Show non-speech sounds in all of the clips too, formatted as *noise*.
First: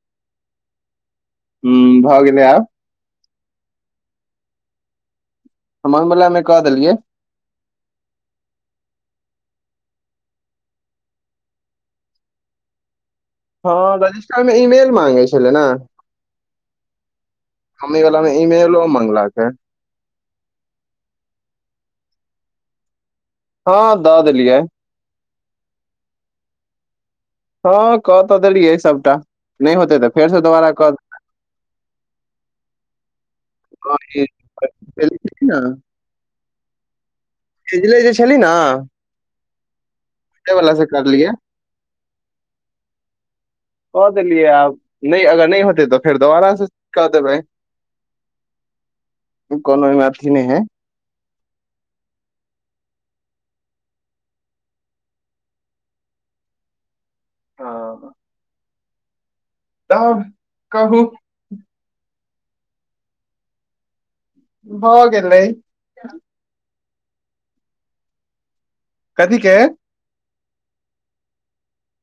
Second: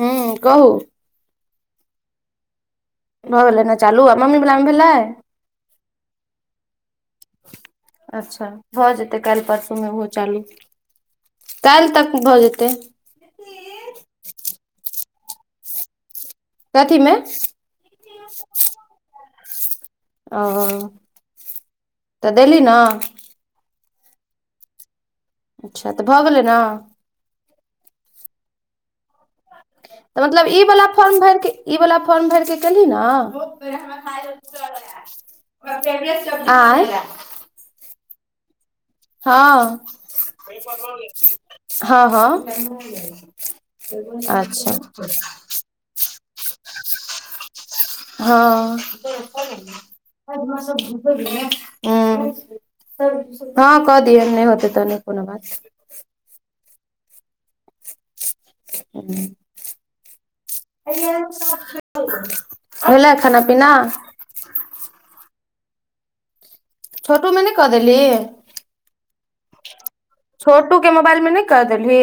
हुँ कहू हुँ भऽ गेलै आब भऽ गेलै नऽ चालू आ मामी वाला मे भेल‌ई हमर बला मे कऽ देलियै अच्छा भऽ जेतै काइल परसू मे ओहो चालू काइल तक भऽ जेतै हँ रजिस्टर मे ईमेल माँगे छलै नऽ कथीमे हमे वला मे इमेलो मांगलकै आ तऽ देली नऽ हँ दऽ देलियै अच्छा तऽ भऽ गेलै नऽ हँ कऽ तऽ देलियै सबटा नैय होतै तऽ तऽ फेरसँ मतलब ई दोबारा वला कऽ फॉर्म भैर कऽ ई वला फॉर्म भैर कऽ केलहि नऽ कऽ भेजली ने, आई भेजले जे छलही नऽ हँ करलियै हँ हँ अच्छऽ नय अगर नय होतै तऽ फेर दोबारा से कऽ देबै हँ कोनो ओहिमे अथी नहि हुँ है हँ कऽ दिहैन नय होतै तऽ नय कोनो बात हँ *unintelligible* तब कहू हो गलै खाना पीना भ गेलै। छोटू मे नय कह देलही? कथी गे? छोटू के मोबाइल मे नय क देल्ही?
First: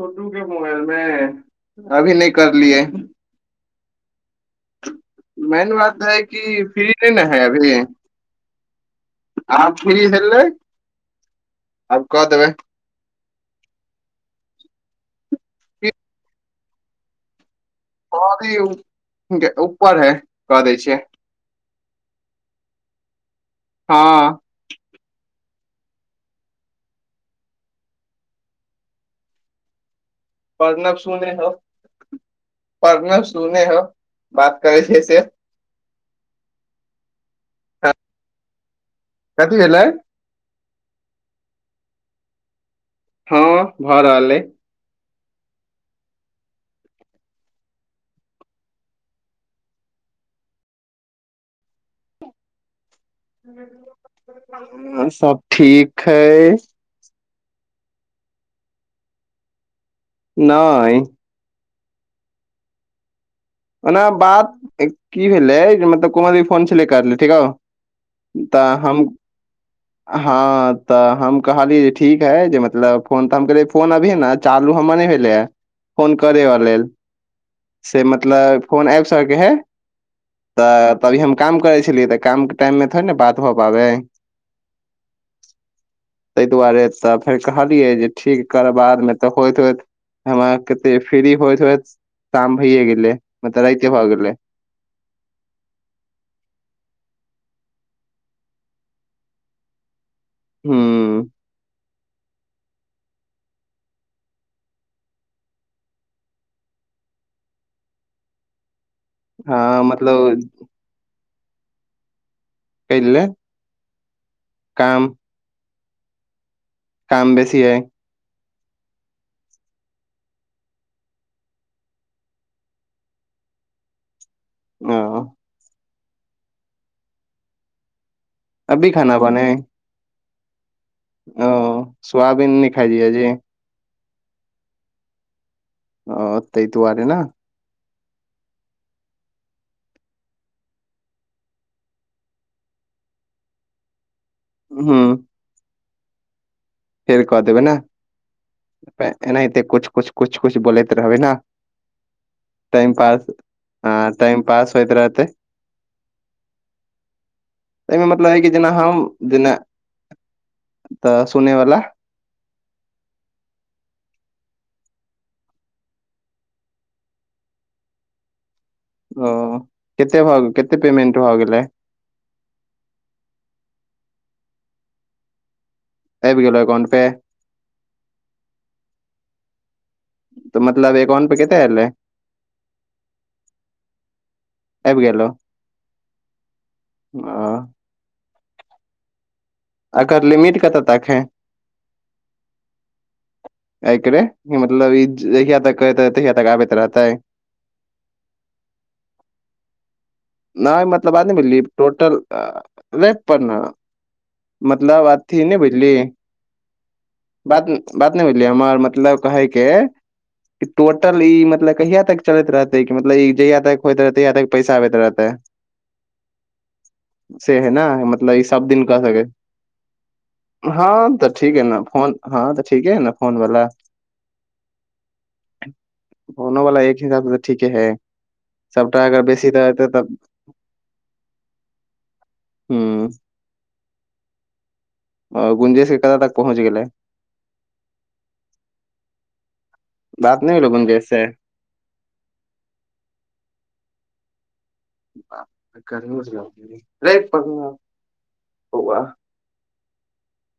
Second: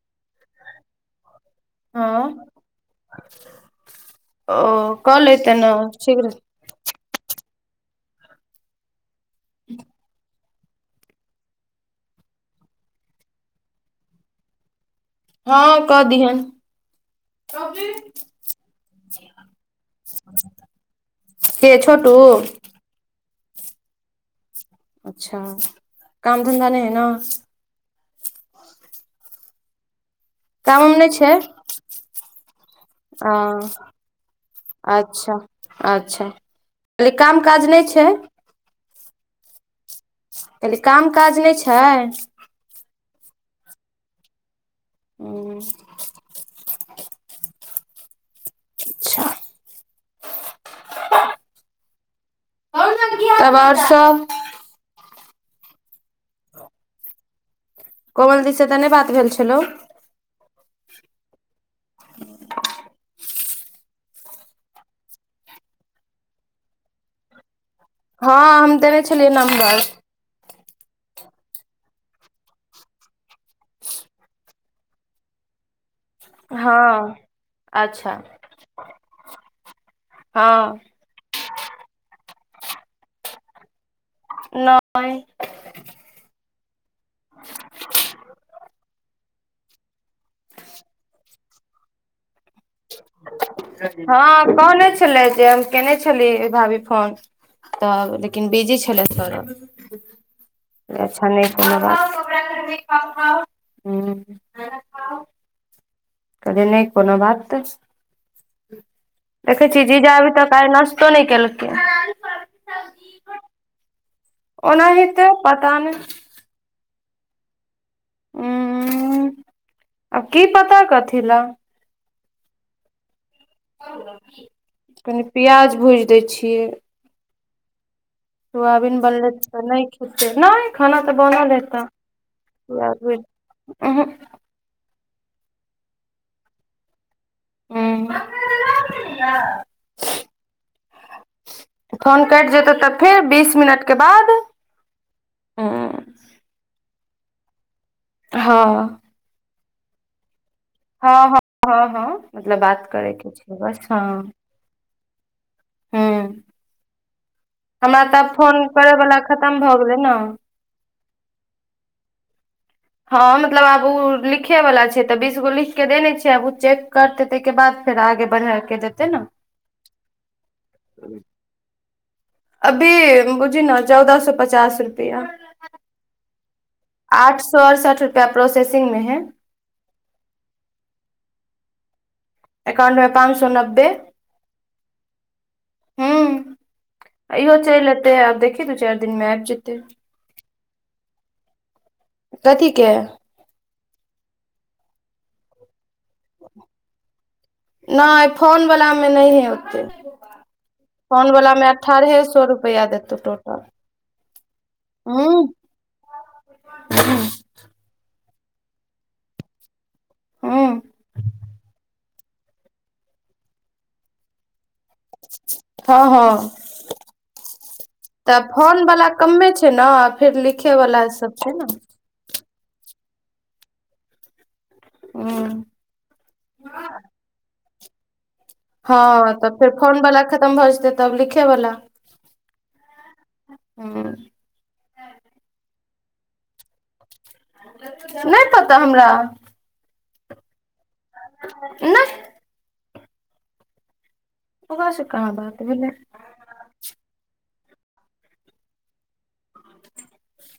छोटू के मोबाइल मे अभी हँ नय करलियै। ओ क लिते मेन ने बात है सीघ्र। कि फ्री नहि ने है अभी आ फ्री हेलै आब क देबै। हँ फिर कह दीहैं। *unintelligible* ऊपर है क दै छियै। के छोटू? हँ अच्छा काम धन्धा नहि है ने? काम उम पर्णव सुनै हव। अ हो बात करै छै से अच्छा। हाँ, अच्छा कली काम काज नहि छैय? कथी भेलै? कहली काम काज नहि छैय? हँ भ रहल आय। उ *unintelligible* तब आओर सब ह सब ठीक हय। कोमल दी से तऽ नैय बात भेल छेलौ? नय ओना बात की भेलै मतलब कोमल दी फोन छेलै करने ठीक हव हँ हम देने छेलियै नम्बर। हँ तऽ हम कहलिये ठीक हय जे मतलब फोन तऽ हम कहिय फोन अभी न चालू हमर नै भेलै या फोन करैय वा लेल। हँ अच्छा मतलब फोन आयब सकै है हँ तऽ त अभी हम काम करै छेलियै तऽ कामके टाइममे थोड़ी ने बात भ पाबै। नय तैय दुआरे तऽ फेर कहलियै जे ठीक कर बाद मे तऽ होयत- होयत हमरा कते फ्री होयत-होयत काम भैए गेलै। मतलब राइते भऽ गेलै हँ कहने छलै जे केने छेलियै भाभी फोन। तऽ लेकिन बिजी छेलैय सरभ। हूँ अच्छा नैय कोनो बात हु। करेनै कोनो बात हँ देखै छी जीजा अभी मतलब तक नश तो नैय केलकै। कै ले? ओनाहीते पता नैय। काम बेसी अय। उ-उ आ की पता कथि लए। ओ कनी प्याज भुइज दै छियै। अभी सुआबीन खाना बनलै बनै तऽ नै खेलकै नहि। खाना तऽ ओ बनल रहैत सोयाबीन नहि खाइ छियै सुआबीन जी उहु। ओ तै दुऽआरे न हु *unintelligible* फोन कैट जेतौ तऽ फेर बीस मिनट के बाद हँ फेर कऽ देबै न हँ एनाहिते कुछ- कुछ -कुछ- कुछ बोलैत कहबै हँ न हँ हँ हँ मतलब बात टैमपास करयके छै बस आ हँ टैमपास होइत रहतै हूं हमरा तऽ फोन करैयवला खतम भऽ गेलै न तऽ सुने वाला हम जौ आगू उ लिख लिखै वला छै त बीस गो लिख के देने छीयै आब ओ चेक करतै तैकेबाद फेर आगे बढ़ा के देतै ने ओ केते-केतेअ पेमेंट भऽ गेलै अभी बुझि न चौदह सौ पचास रुपया आइब गेलो एकाउंट पे आठ सौ अरसठ रुपया प्रोसेसिंग में हैय मतलब एकाउंट पे केते ऐलरहै एकाउंट मे पाँच सौ नब्बे आबि गेलो हु आ इहो चैल एतेै आ देख दू चार दिन मै आइब जिततै अकर लिमिट कतऽ तक हय कथीके एकरे मतलब ई जहिया तक करैतरहतैतहिया तक आबैत रहतै नहि फोनवलामे नहिए यतै नहि मतल टोटल सए रुपैआ देतौ रेट पर टोटल न मतलब अथी हूँ नैह बु बात-त नैह बुझली हमर मतलब कहैके हूँ टोटल ई मतलब कहिया तक चलैत रहतै कि मतलब इ जहिया तक टाईप हो इत रहतै तहिया तक पैसा आबैत रहतै ह ह से है न मतलब तऽ ई सब फोन दिन कऽ वलाा सकै कमे छै ने फेर लिखे वला सब छै है ने न फोन हँ तऽ ठीक है ने फोन वाला ऊह फोनो वाला एक हिसाब से तऽ ठीके है सबटा अगर बेसी दादेते तऽ ओवला खतम भऽ जेतै तब लिखे बला हूँ ह गुंजे श के कत तक पहुँच गेलै नहि पता हमरा बात नहि भेलो गुंजेश से नहि ओकरा से कहाँ बात भेलै गरमी ल रे प ओव *unintelligible* *inaudible*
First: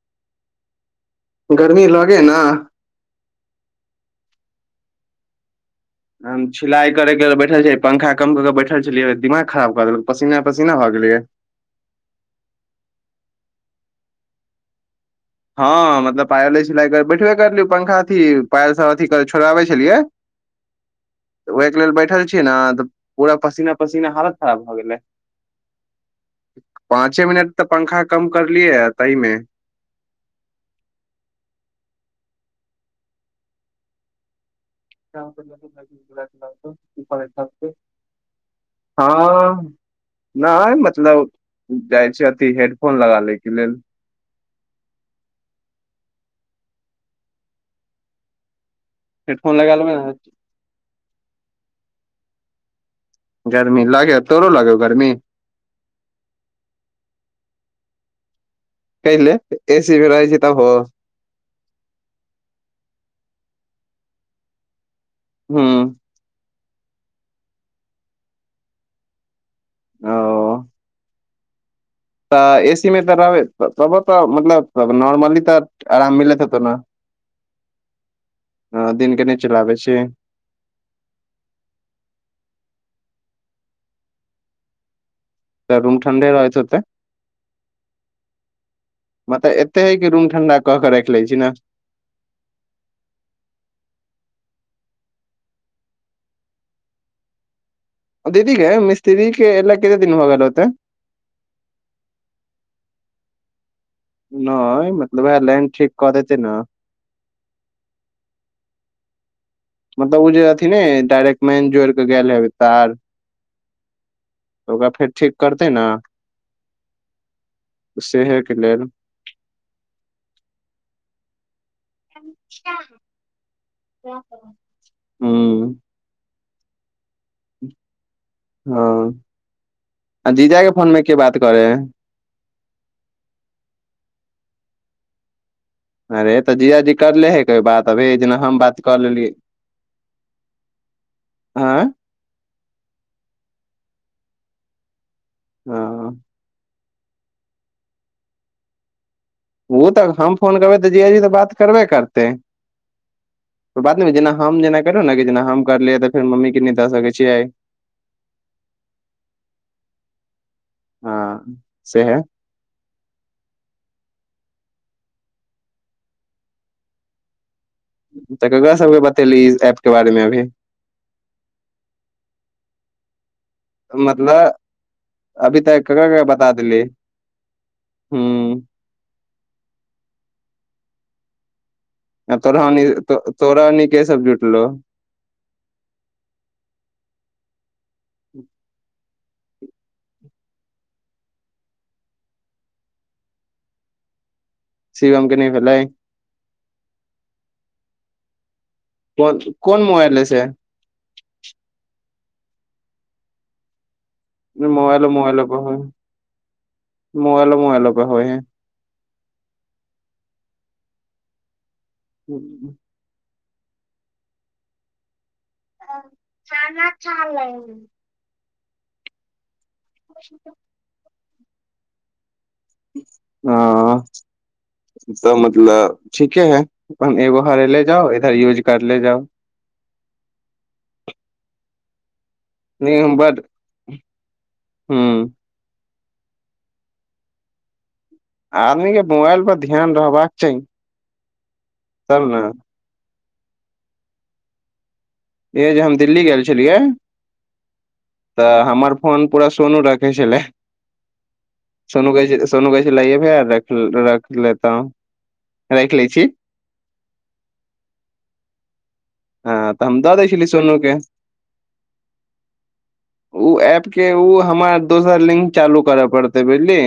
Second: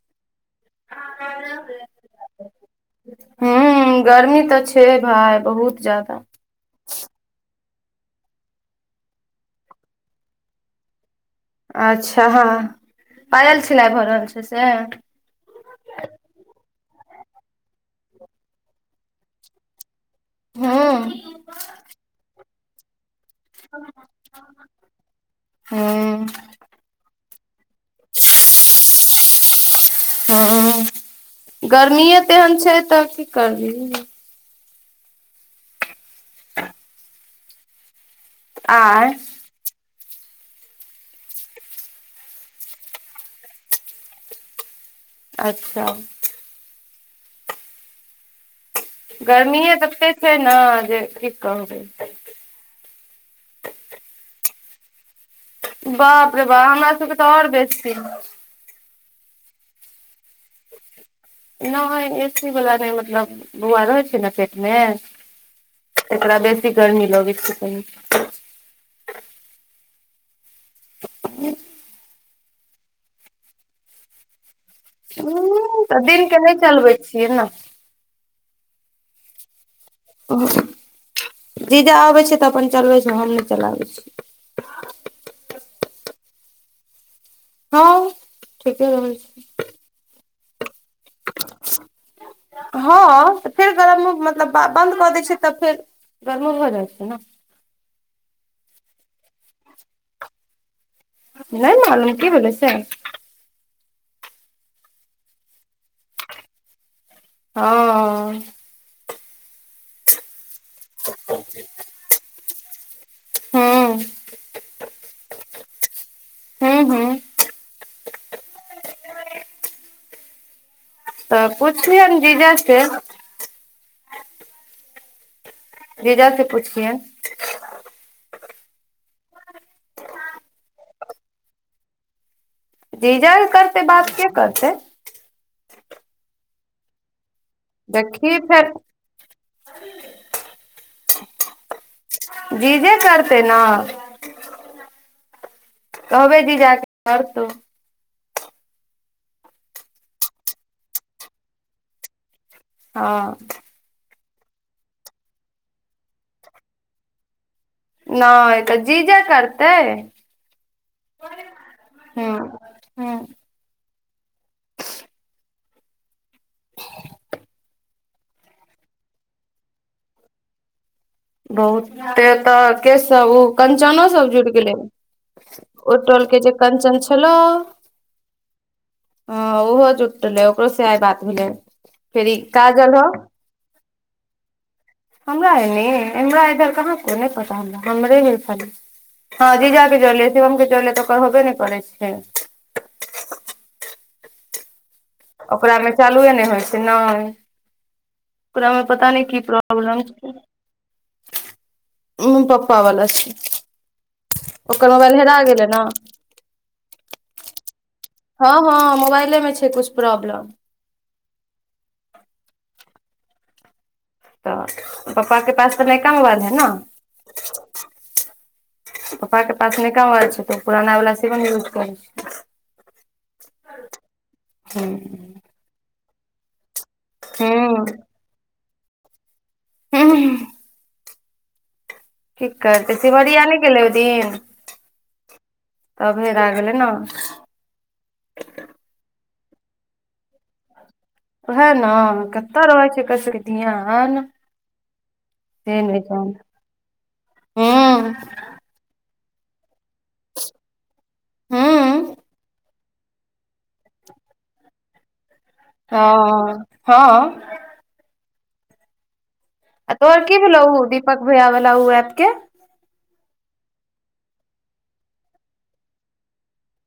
गरमी लगे है न ह गर्मी तऽ छै भााय बहुत ज्यदा छिलाई करे के बैठल छियै पखा कम क के बैठल छलियै दिमाग खरा बकऽ देलक पसीना पसीना भऽ गेलिये अच्छा हँ आय। आयल छलैघर आऔर छै से हँ मतलब पायले सिलाइ कर बैठबे करलियै पंखा अथी पायल सब अथ छोड़ाबे छलियै हँ *unintelligible* ओहिके लेल बैठल छी ने पूरा पसीना पसीना हालत खराब भए गेलै हूँ पाँचे मिनट तऽ पंखा कम करलियै तहिमे। गर्मीेये तेहन छैय तऽ की करबिहि। *unintelligible* आय हँ नहि मतलब जाइ छी अथी हेडफोन लगा लै के लेल। अच्छा हेडफोन लगा गर्मीेये लेबै ततेक हय ने जे की कहबै। गर्मी लागे तोरू लागय हव गर्मी? बाप रे बा हमरा सबके तऽ आओर बेसी। कहि लेल एसीमें रहै छी तऽब हो। नहि एसी वला नहि मतलब बौआ रहै छैय ने पेट मे हूँ तेकरा बेसी गर्मी लगैत छैय कनी। ओ *inaudible* तऽ एसी मे तऽ रहबै तबो तऽ मतलब म नॉर्मली तऽ हूँ आराम दिनके मिलैत नहि होतो ने। चलबै छियै ने ह दिनके नहि चलाबै छीही। जीजा आबै छैय तऽ अपन चलबै छैय हम नहि चलाबै छी। तऽ रूम ठंडे रहै हेतै हँ ठीके रहै छै मत एते हय के रूम ठंडा क के राखि लै छी ने। हँ फेर गरम मतलब बन्द कऽ दै छीयै तऽ फेर गरमो भ जाइ छैय ने। दीदीे गे मिस्त्री के एला कतेक दिन हो गेल हेतै। नहि मालूम की भेलै से? नहि मतलब उएह लाइन ठीक कऽ देतै ने। हँ अऽ मतलब ओ जे अथी ने डायरेक्ट मेन जोड़ कऽ गेल हेबय तार। हूँ ओकरा फेर ठीक करतै ने। हूँ हूँ सेहे के लेलऽ। *inaudible* तऽ पुछयैन जीजा से। हूं जीजा से पुछियैन। ओ आ जीजा के फोन में के बात करय हैय? जीजा करतै बात के करतै। अरे तऽ जीजाजी करले हय कभी बात अभी जेना देखी हम फेर बात कऽ लेलियै हँ। जीजे करतै न, हँ कहबै जीजा के करतौ ओ तऽ हम फोन करबै तऽ जीजाजी तऽ बात करबे करतै। हँ बात नै जेना हम जेना करब ने कि जेना हम करलियै तऽ फेर मम्मी के नै दऽ सकैत छियै। नय तऽ जीजे करतै हँ सेहे हूं। हुँ *unintelligible* तऽ ककरा सबके बतेलही एप के बारे मे अभी बहुते तऽ के सब ओ कंचनो सब जुड़ मतलब गेलै अभी तक ओई ककरा ककरा टोलके जे बता देली कंचन छेलाऽ हूं हँ ओहो जुटलै ओकरो से आइ बात भेलै फेर ई तोरा ओनी काजल हॅ तो, तोरा अनि के सब जुटलौ हमरा एने हमरा इधर कहाँ कोई नै पता हमरा हमरे हैय खाली हँ जीजा के जोड़ले, शिवम के जोड़ले तऽ ओकर होबे नऽ करै छै शिवम के नहि ओकरा भेलै में चालुए नैय होइ छै नय ओकरा मे पता नै कोन की कोन प्रॉब्लम मोबाइल है छैय से उऽ पप्पा वाला छै, ओकर मोबाइलो मोबाइल हेरा गेलै नऽ मोबइलो मोबइले कऽ हो हइ हँ हँ मोबाइले मे छै कुछ प्रॉब्लम *unintelligible* तऽ पप्पा कऽ पास तऽ नयका मोबाइल हैय नऽ पप्पा के पास नयका मोबाइल छै तऽ पुराना वाला शिवम यूज करै छै हँ छै तऽ मतलब ठीके हैय ओनहर एगो हरेले हूँ जाउ इधर यूज करले जाउ *unintelligible* की करतै नहि हम बड सिमरिया नैय गेलै ओय दिन ह तबे हेरा गेलै नऽ आदमी कऽ मोबाइल पर ध्यान रहबाक चाहि ओहे नऽ कतऽ रहै छै एकर सब के ध्यान इहे जे से हम नय दिल्ली जान गेल छलियै हूँ तऽ हमर फोन पूरा सोनू राखय छैला हूँ सोनू हँ कहै छै सोनू कहै छैला *unintelligible* रख रख लेता हू हँ हाँ हँ तऽ आ हम दऽ तोहर दै की छलियै भेलौ सोनू उऽ के दीपक भैया वाला उऽ ऐप के उऽ एप के उऽ हमरा दोसर लिंक चालू करऽ पड़तै बुझलि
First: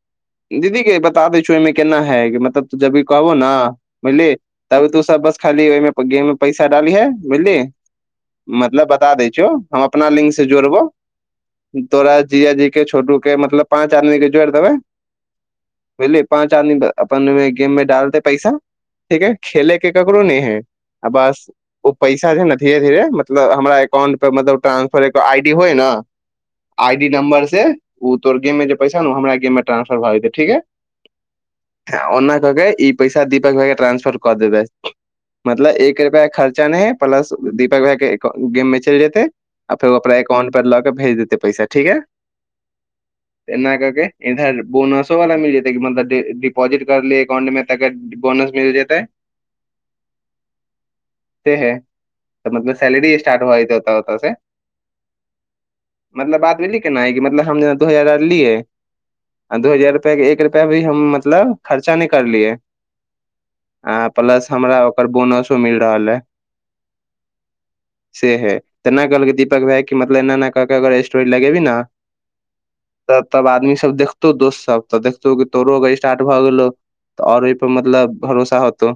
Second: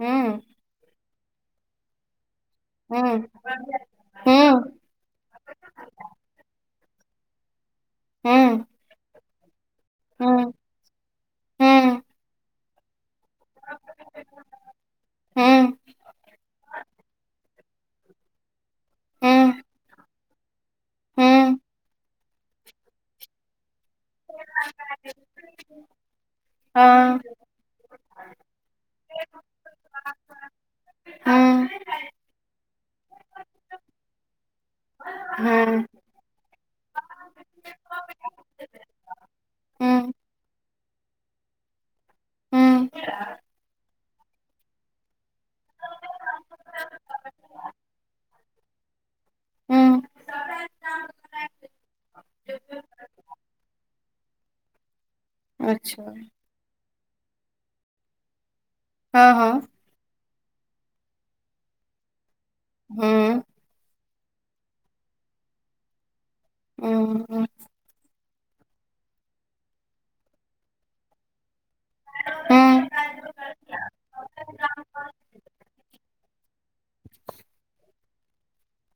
हुँ दीदी गे बता दै छियो एहिहिमे केना है मतलब जब भी हूँ कहबो नऽ बुझलिी हूँ ताबे तू सब बस खाली ओहिमे गेम मऽ पैसा डाली है बुझली हूँ मतलब बता दै छियौ हम अपना लिंक हूँ से जोड़बौ हूँ तोरा जीजाजी के छोटू के मतलब पाँच आदमी के जोड़ी देबै हूँ बुझलियै पाँच आदमी के अपन गेम में डाल तऽ पैसा ठीक है हूँ खेले के ककरो नहि है आ बस हूँ ओ पैसा जे नऽ धीरे धीरे मतलब हमरा अकाउंट पर मतलब ट्रांसफर एगो आई डी होइ नऽ आई डी हँ नंबर से ओ तोर गेम मे जे पैसा ने ओ हमरा गेम टरानंसफर भए जतै ठीक है हँ ओना कहके ई पैसा दीपक भाई कऽ टरानंसफर कर देबै मतलब हँ एक एको रुपआ खर्चा नहि है प्लस दीपक भइ के गेम मऽ चल जेतै आ फेर ओ हँ अपना एकाउंट पर लऽ के भेज देते पैसा ठीक है हँ एना कऽ के इधर बोनसो वाला मिल जेताै कि मतलब दिपोजिट कर लिय अऽ एकाउंट मे त बोनस मिल जेताै हँ से है तऽ मतलब सैलरी स्टारट भऽ जेतेय हता होत से अच्छा मतलब बात बुझली केना ह कि मतलब हम दू हजार लिै हँ हँ दू हजार अबतक हम एक रुपआ भी हम मतलब खर्चा नहि करलियै हू आ प्लस हमरा ओकर बोनसो मिल रहल है *unintelligible* से है तऽ नहि कहलक दीपक भााय के मतलब एना ने कहके अगर स्टोरी लगेबी ने हँ तऽ तब आदमी सब देखतौ दोस्त सब तऽ देखतौ कऽ तोरोग स्टार्ट भए गेलौ तऽ आओर ओहिपर मतलब भरोसा होतौ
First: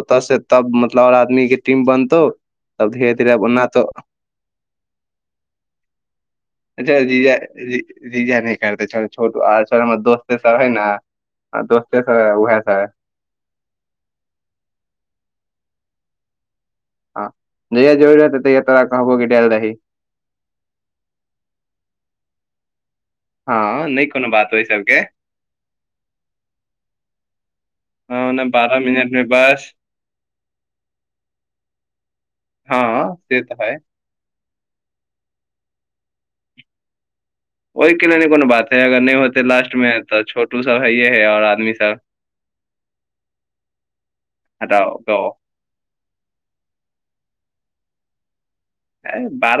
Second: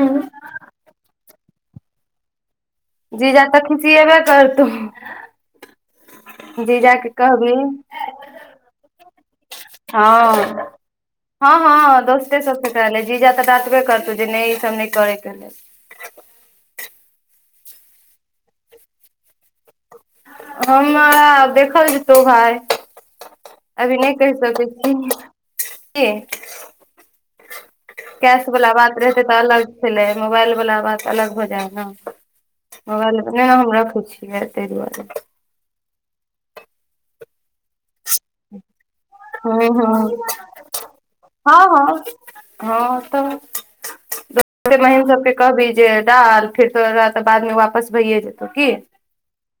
ओतऽ सऽ तब मतलब आओर आदमी के टीम बनतौ तब धीरे धीरे जीज अब तऽ ओना तो खिसियेबे करतो *inaudible* अच्छा जी कहबी जीजा नऽ करते छोरू और सब हमर दोस्ते सब है हँ नऽ हँ हँ दोस्ते सबसँ कहले जीजा तऽ डटबे करतौ जे नहि ई सब नहि करै कऽ लैल हँ जहिया जरुररी हतै तहिया तोरा कहबो कि डाईल दिही हमरा देखल जेतौ भााय हँ अभी नहि कोनो कहि बात ओहि सकै छी सबके कि हँ ओना कैश वला बारह बात मिनट में रहतै तऽ अलग बस छलै मोबाइल वला बात अलग हो जाय हेय नऽ हँ मोबाइल नहि से नऽ तऽ हम है रखैय छिये ताहि दुआरे ओहि के लेल नहि कोनो बात है अगर नहि होते हँ लास्ट मे हँ तऽ छोटू सब हइये है आओर हँ आदमी हँ सब हँ तऽ दोसे हटाओ महीम गो सबके कहभी जे डाल फेरो तोरा तऽ बाद मे वापस भैए जेतौ की बारह *unintelligible*